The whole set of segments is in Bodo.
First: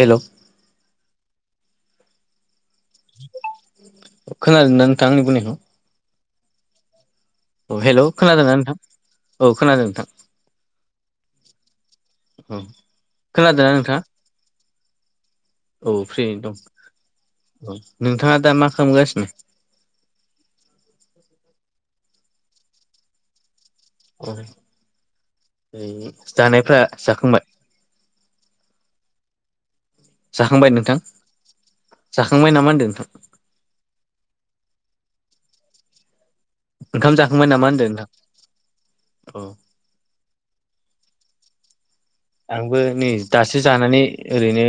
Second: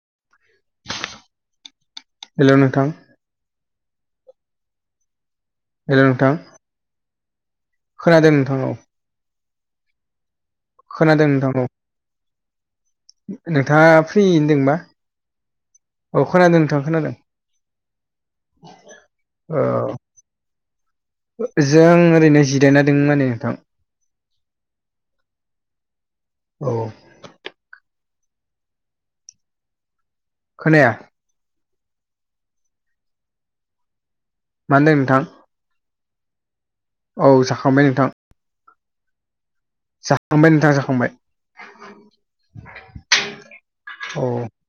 हेल' हेल' नोंथां खोनादों ना नोथां आंनि बुंनायखौ हेल' नोथां औ हेल' खोनादोंना नोंथां औ खोनादों नोंथां खोनादों नोंथां औ औ नोंथाङा फ्रियै दोंबा औ फ्रियैनो दं खोनादों नोंथां खोनादों औ नोंथाङा दा मा खामगासिनो औ ओ जों ओरैनो जिरायना दों मोने नोंथां जानायफ्रा औ जाखांबाय जाखांबाय खोनाया नोंथां जाखांबाय नामा होनदों नोंथां मा होनदों नोंथां ओंखाम औ जाखांबाय नामा होनदों नोंथां नोंथां औ जाखांबाय ओनथां जाखांबाय आंबो नै दासो जानानै औ ओरैनो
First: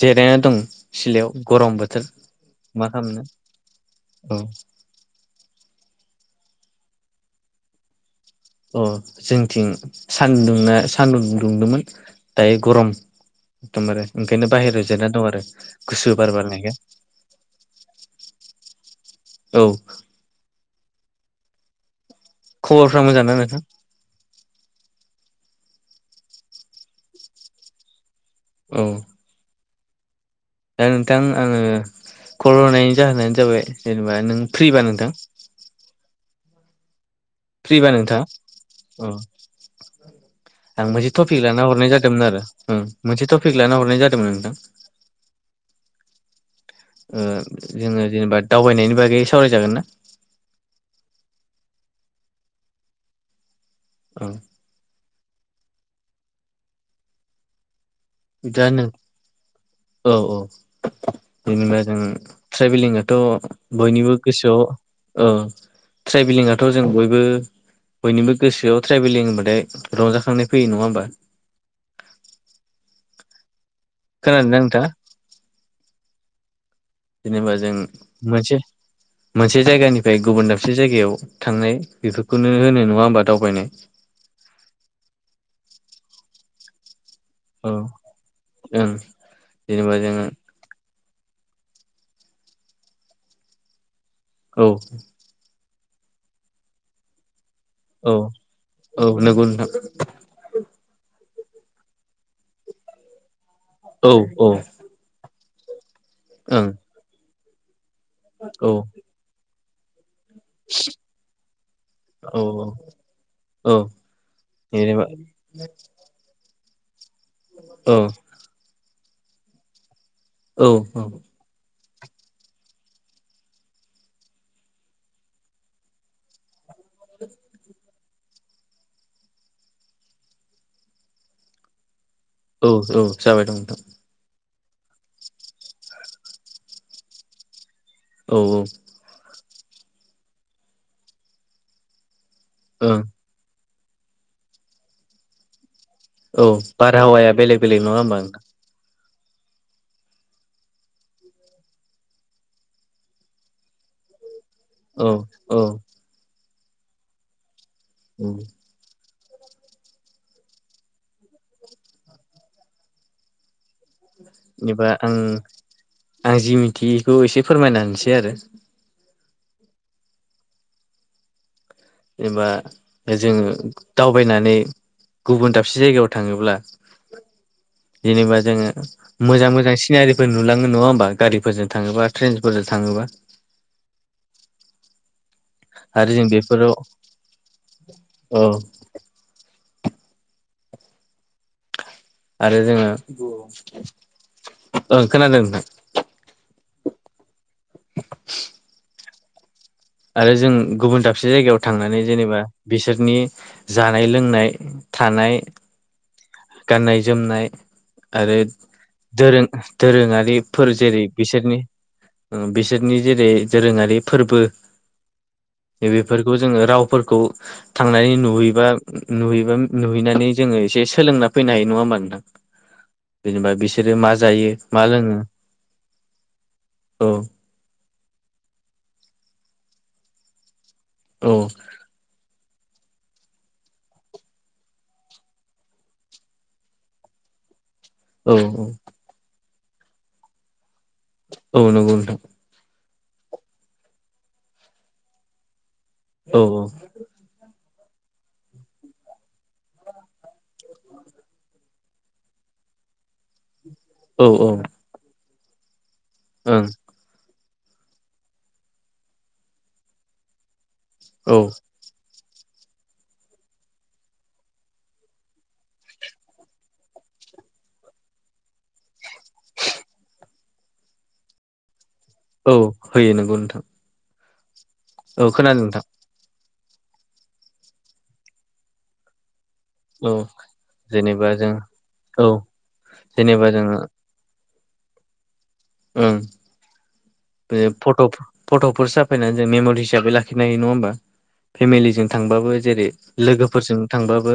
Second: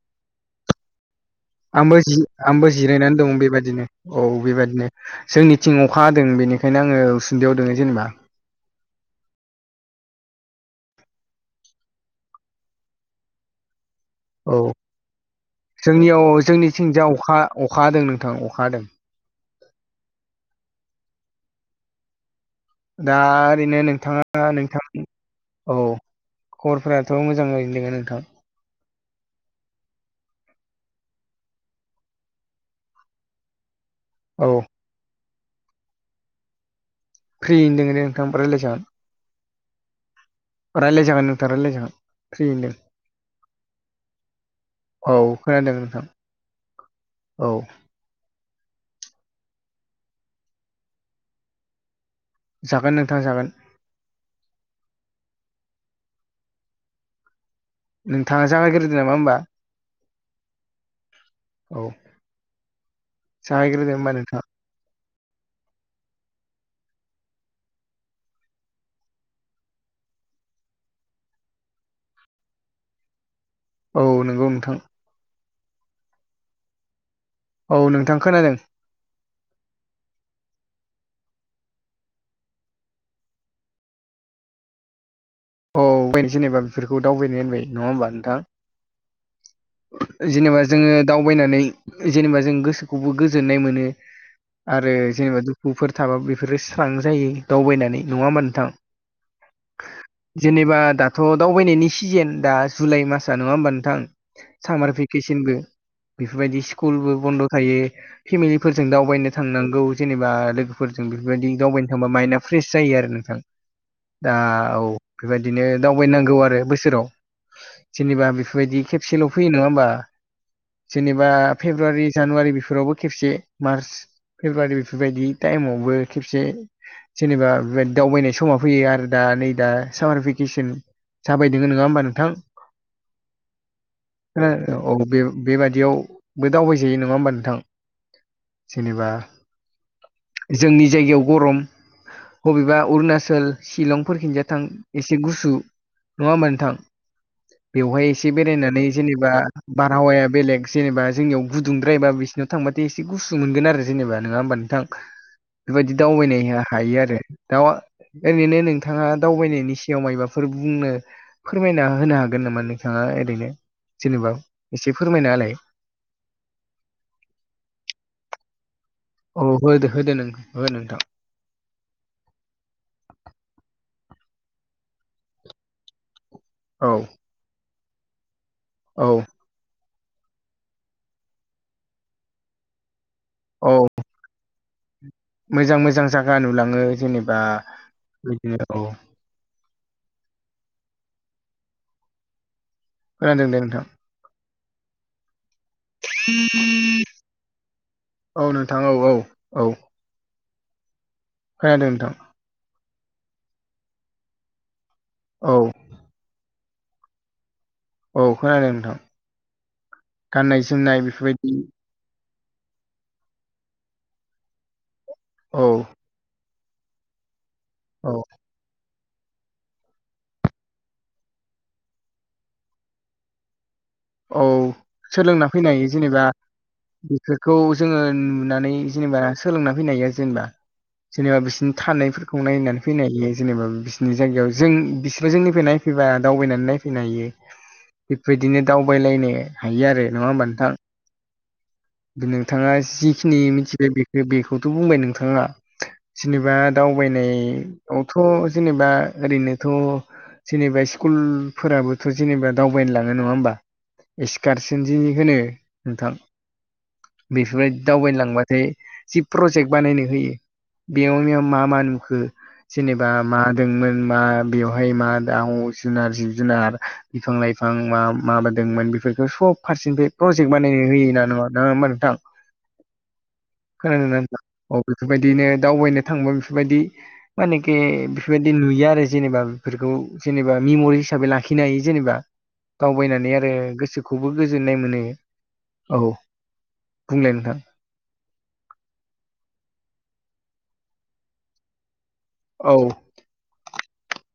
जेरायना दं सिलायाव गरम आंबो बोथोर जि आंबो मा जिरायनानै खालामनो दं बेबादिनो औ बेबादिनो जोंनिथिं अखा हादों बेनिखायनो आङो उसुन्दैयाव दोङो जेनबा अ जोंथिं सानदुङा सानदुं दुंदोंमोन दायो गरम एखदमबारे ओंखायनो बाहेरायाव जिरायना दं आरो गुसु बार बारनाय जोंनिथिंजा अखा अखा हादों नोंथां अखा हादों। औ खबरफ्रा दा मोजां ना नोंथां ओरैनो नोंथाङा दा नोंथां औ खबरफोराथ' मोजाङैनो दोङो नोंथां। औ। दा नोंथां आङो कल हरनायनि जाहोनानो जाबाय जेनेबा नों औ फ्रिबा नोंथां। फ्रियैनो फ्रिबा दोङो दे नोंथां रायलाय जागोन नोंथांऔ आं रायलाय मोनसे जागोन टपिक नोंथां लाना रायलाय हरनाय जागोन जादोंमोन आरो फ्रियैनो दों उम मोनसे टपिक लाना हरनाय जादोंमोन नोंथां औ खोनादों नोंथां औ उम जोङो जेनेबा दावबायनायनि बागै सावरायजागोन ना? जागोन नोंथां जागोन। औ नोंथांआ दा नों जागाइग्रोदो नामा होनबा। औ औ औ जेनेबा जों ट्रेभेलिंआथ' जागायग्रोदो होमबा बयनिबो नोंथां गोसोआव औ ट्रेभेलिंआथ' जों बयबो। बयनिबो गोसोआव ट्रेभेलिं होनबथाय रंजाखांनाय फैयो नङा होमबा? औ नोंगौ खोनादोंना नोंथां। नोंथाङा जेनेबा जों औ नोंथां खोनादों मोनसे मोनसे जायगानिफ्राय गुबुन दाबसे जायगायाव थांनाय बेफोरखौनो होनो नङा होमबा दावबायनाय। औ बेनो जेनेबा बेफोरखौ दावबायनाय। औ नङा होनबा नों थां। ओं जेनेबा जोङो जेनेबा जोङो दावबायनानै जेनेबा जों गोसोखौबो गोजोननाय मोनो औ आरो जेनेबा दुखु फोर थाबाबो बेफोरो स्रां जायो दावबायनानै औ नङा होनबा नोंथां? औ नंगौ‌ नोंथां। जेनेबा दाथ' दावबायनायनि सिजेन दा जुलाइ मासआ नङा होमबा नोंथां? औ औ सामार फे भेकेसनबो बेफोरबायदि ओं स्कुलबो बन्द' थायो। औ फेमिलिफोरजों दावबायनो थांनांगौ जेनेबा लोगोफोरजों बेफोरबायदि दावबायनो थांबा माइन्दडआ औ फ्रेसो जायो आरो नोंथां औ दा औ। जेनेबा बेबायदिनो दावबायनांगौ आरो बोसोराव औ जेनेबा बेफोरबायदि केब सेल' फैयो नङा होमबा औ औ जेनेबा फेब्रुवारि, जानुवारि बेफोरावबो खेबसे मार्च फेब्रुवारि बेफोरबायदि टाइमावबो खेबसे जेनेबा बे दावबायनाय समाव फैयो आरो दा नै दा। सामार भेकेसन जाबाय दङ नङा होमबा नोंथां? औ औ जाबाय दं नोंथां। औ बे बेबादियावबो दावबायजायो नङा होमबा नोंथां? औ औ। जेनेबा जोंनि जायगायाव गरम बबेबा ओं अरुनााचल सिशिलंफोरखिनजों थां एसे गुसु नङा औ होमबा नोंथां बारहावाया बेलेग बेलेग नङा बेवहाय होमबा एसे बेरायनानै जेनेबा बारहावाया बेलेग जेनेबा जोंनियाव गुदुंद्रायबा बिसिनाव थांबाथाय एसे गुसु मोनगोन जेनेबा नङा होनबा‌ नों थां नोंथां औ बेबायदि दावबायनाय हायो आरो दाउ ओरैनो नों नोंथाङा दावबायनायनि सायाव मायबाफोर बुंनो फोरमायना होनो हागोन नामा नोंथाङा ओरैनो? जेनेबा एसे फोरमायना होलाय आं जि मिथियिखौ एसे फोरमायना होनोसै आरो। अ होदो होदो नों हो नोंथां जेनबा जोङो दावबायनानै गुबुन दाबसे जायगायाव थाङोब्ला औ जेनेबा जोङो औ मोजां मोजां सिनारि नुलाङो नङा होमबा गारिफोरजों थाङोबा ट्रेनफोरजों थाङोबा। औ मोजां मोजां आरो जों जागा बेफोराव नुलाङो जेनेबा बिदिनो औ आरो जोंङो खोनादों दे नोंथां ओ खोनादों नोंथां औ नोंथां औ औ औ आरो जों गुबुन दाबसे जायगायाव खोनादों थांनानै नोंथां जेनेबा बिसोरनि जानाय लोंनाय थानाय औ गाननाय जोमनाय। औ आरो खोनादों नोंथां दोरों गाननाय दोरोङारिफोर जोमनाय जेरै बेफोरबायदि बिसोरनि बिसोरनि जेरै दोरोङारि फोरबो। औ। बेफोरखौ जोङो रावफोरखौ थांनानै औ नुहैबा नुहैबा नुहैनानै जोंङो एसे सोलोंना फैनो हायो नङा होमबा नोंथां जेनेबा बि औ सोलोंना फैनो हायो जेनेबा औ बेखो खौ जोंङो नुनानै जेनेबा सोलोंना फैनो हायो जेनेबा औ जेनेबा बिसोरनि थानाय खौ नायनानै फैनो हायो जेनेबा बिसोरनि जायगायाव जों बिसोरो जोंनिफ्राय नायफैबा दावबायनानै नायफैनो हायो। [inaudible] बेबायदिनो औ दावबायलायनो हायो आरो नङा होमबा नोंथां। औ नंगौ नोंथां नोंथाङा जिखिनि मिथिबाय बे-बेखौथ' बुंबाय नोंथाङा औ जेनेबा दाउ थगायनायावथ' जेनेबा ओरैनोथ' जेनेबा स्कुलफोराबोथ' जेनेबा दावबायनो लाङो नङा होमबा औ औ इसकारसनजि होनो नोंथां ओं बेफोरबायदि दावबायनो लांबाथाय जि प्रजेक्ट बानायनो होयो। बेयाव औ बेयाव मा मा नुखो जेनेबा मा दोंमोन मा बेवहाय मा दाउ जुनार जिब जुनार बिफां लाइफां मा माबोदोंमोन बेफोरखौ सब फारसेनिफ्राय प्रजेक्ट बानायनो होयोना नङा होमबा नोंथां औ होयो नंगौ नोंथां खोनादों ना नोंथां औ बेफोरबायदिनो खोनादों नोंथां दावबायनो थांबा बिफोरबायदि मानेके बिफोरबायदि नुयो आरो जेनेबा फोरखौ औ जेनेबा मेम'रि जेनेबा हिसाबै जों लाखिनो हायो जेनेबा औ दावबायनानै जेनेबा आरो जोङो गोसोखौबो गोजोननाय मोनो। औ ओम बुंलाय नोंथां फट'-फट'फोर साफायनानै जों मेम'रि हिसाबै लाखिनो हायो नङा होमबा फेमिलिजों थांबाबो औ जेरै लोगोफोरजों थांबाबो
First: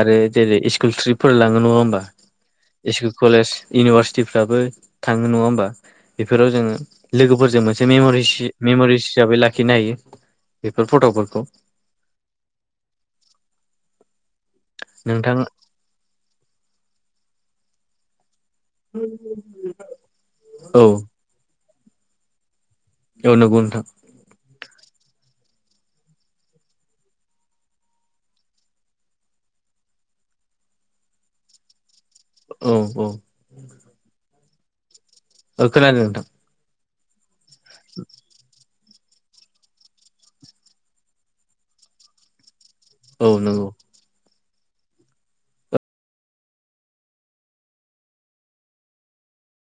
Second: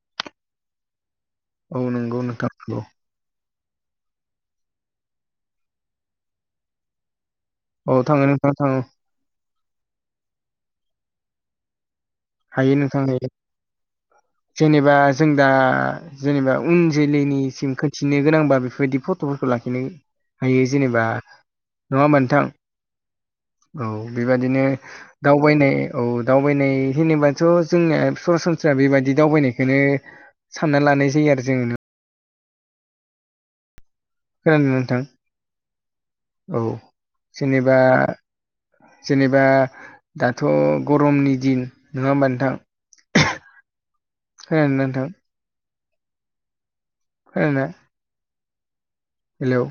आरो जेरै स्कुल ट्रिप फोरलाङो नङा औ होमबा नंगौ नोंथां नंगौ इस कलेज इउनिभारसिटिफ्राबो थाङो नङा होमबा बेफोराव जोंङो लोगोफोरजों मोनसे औ मेमरि थाङो नोंथां थाङो मेमरिस हिसाबै लाखिनो हायो बेफोर फट'फोरखौ हायो नोंथां हायो जेनेबा जों नोंथां दा जेनेबा उन जोलैनिसिम खोनथिनो गोनांबा बेफोर बायदि फट'फोरखौ लाखिनो हायो औ जेनेबा नङा होमबा नोंथां औ नंगौ नोंथां औ बेबादिनो दावबायनाय औ दावबायनाय जेनेबाथ' जोंनिया सरासनस्रा बेबायदि दावबायनायखौनो सानना लानाय जायो आरो जों औ औ ओं नोंथां ओ खोनादों नोंथां औ जेनेबा जेनेबा दाथ' गरमनि दिन नङा होमबा नोंथां औ नंगौ ओं नोंथां [unintelligible] हेलौ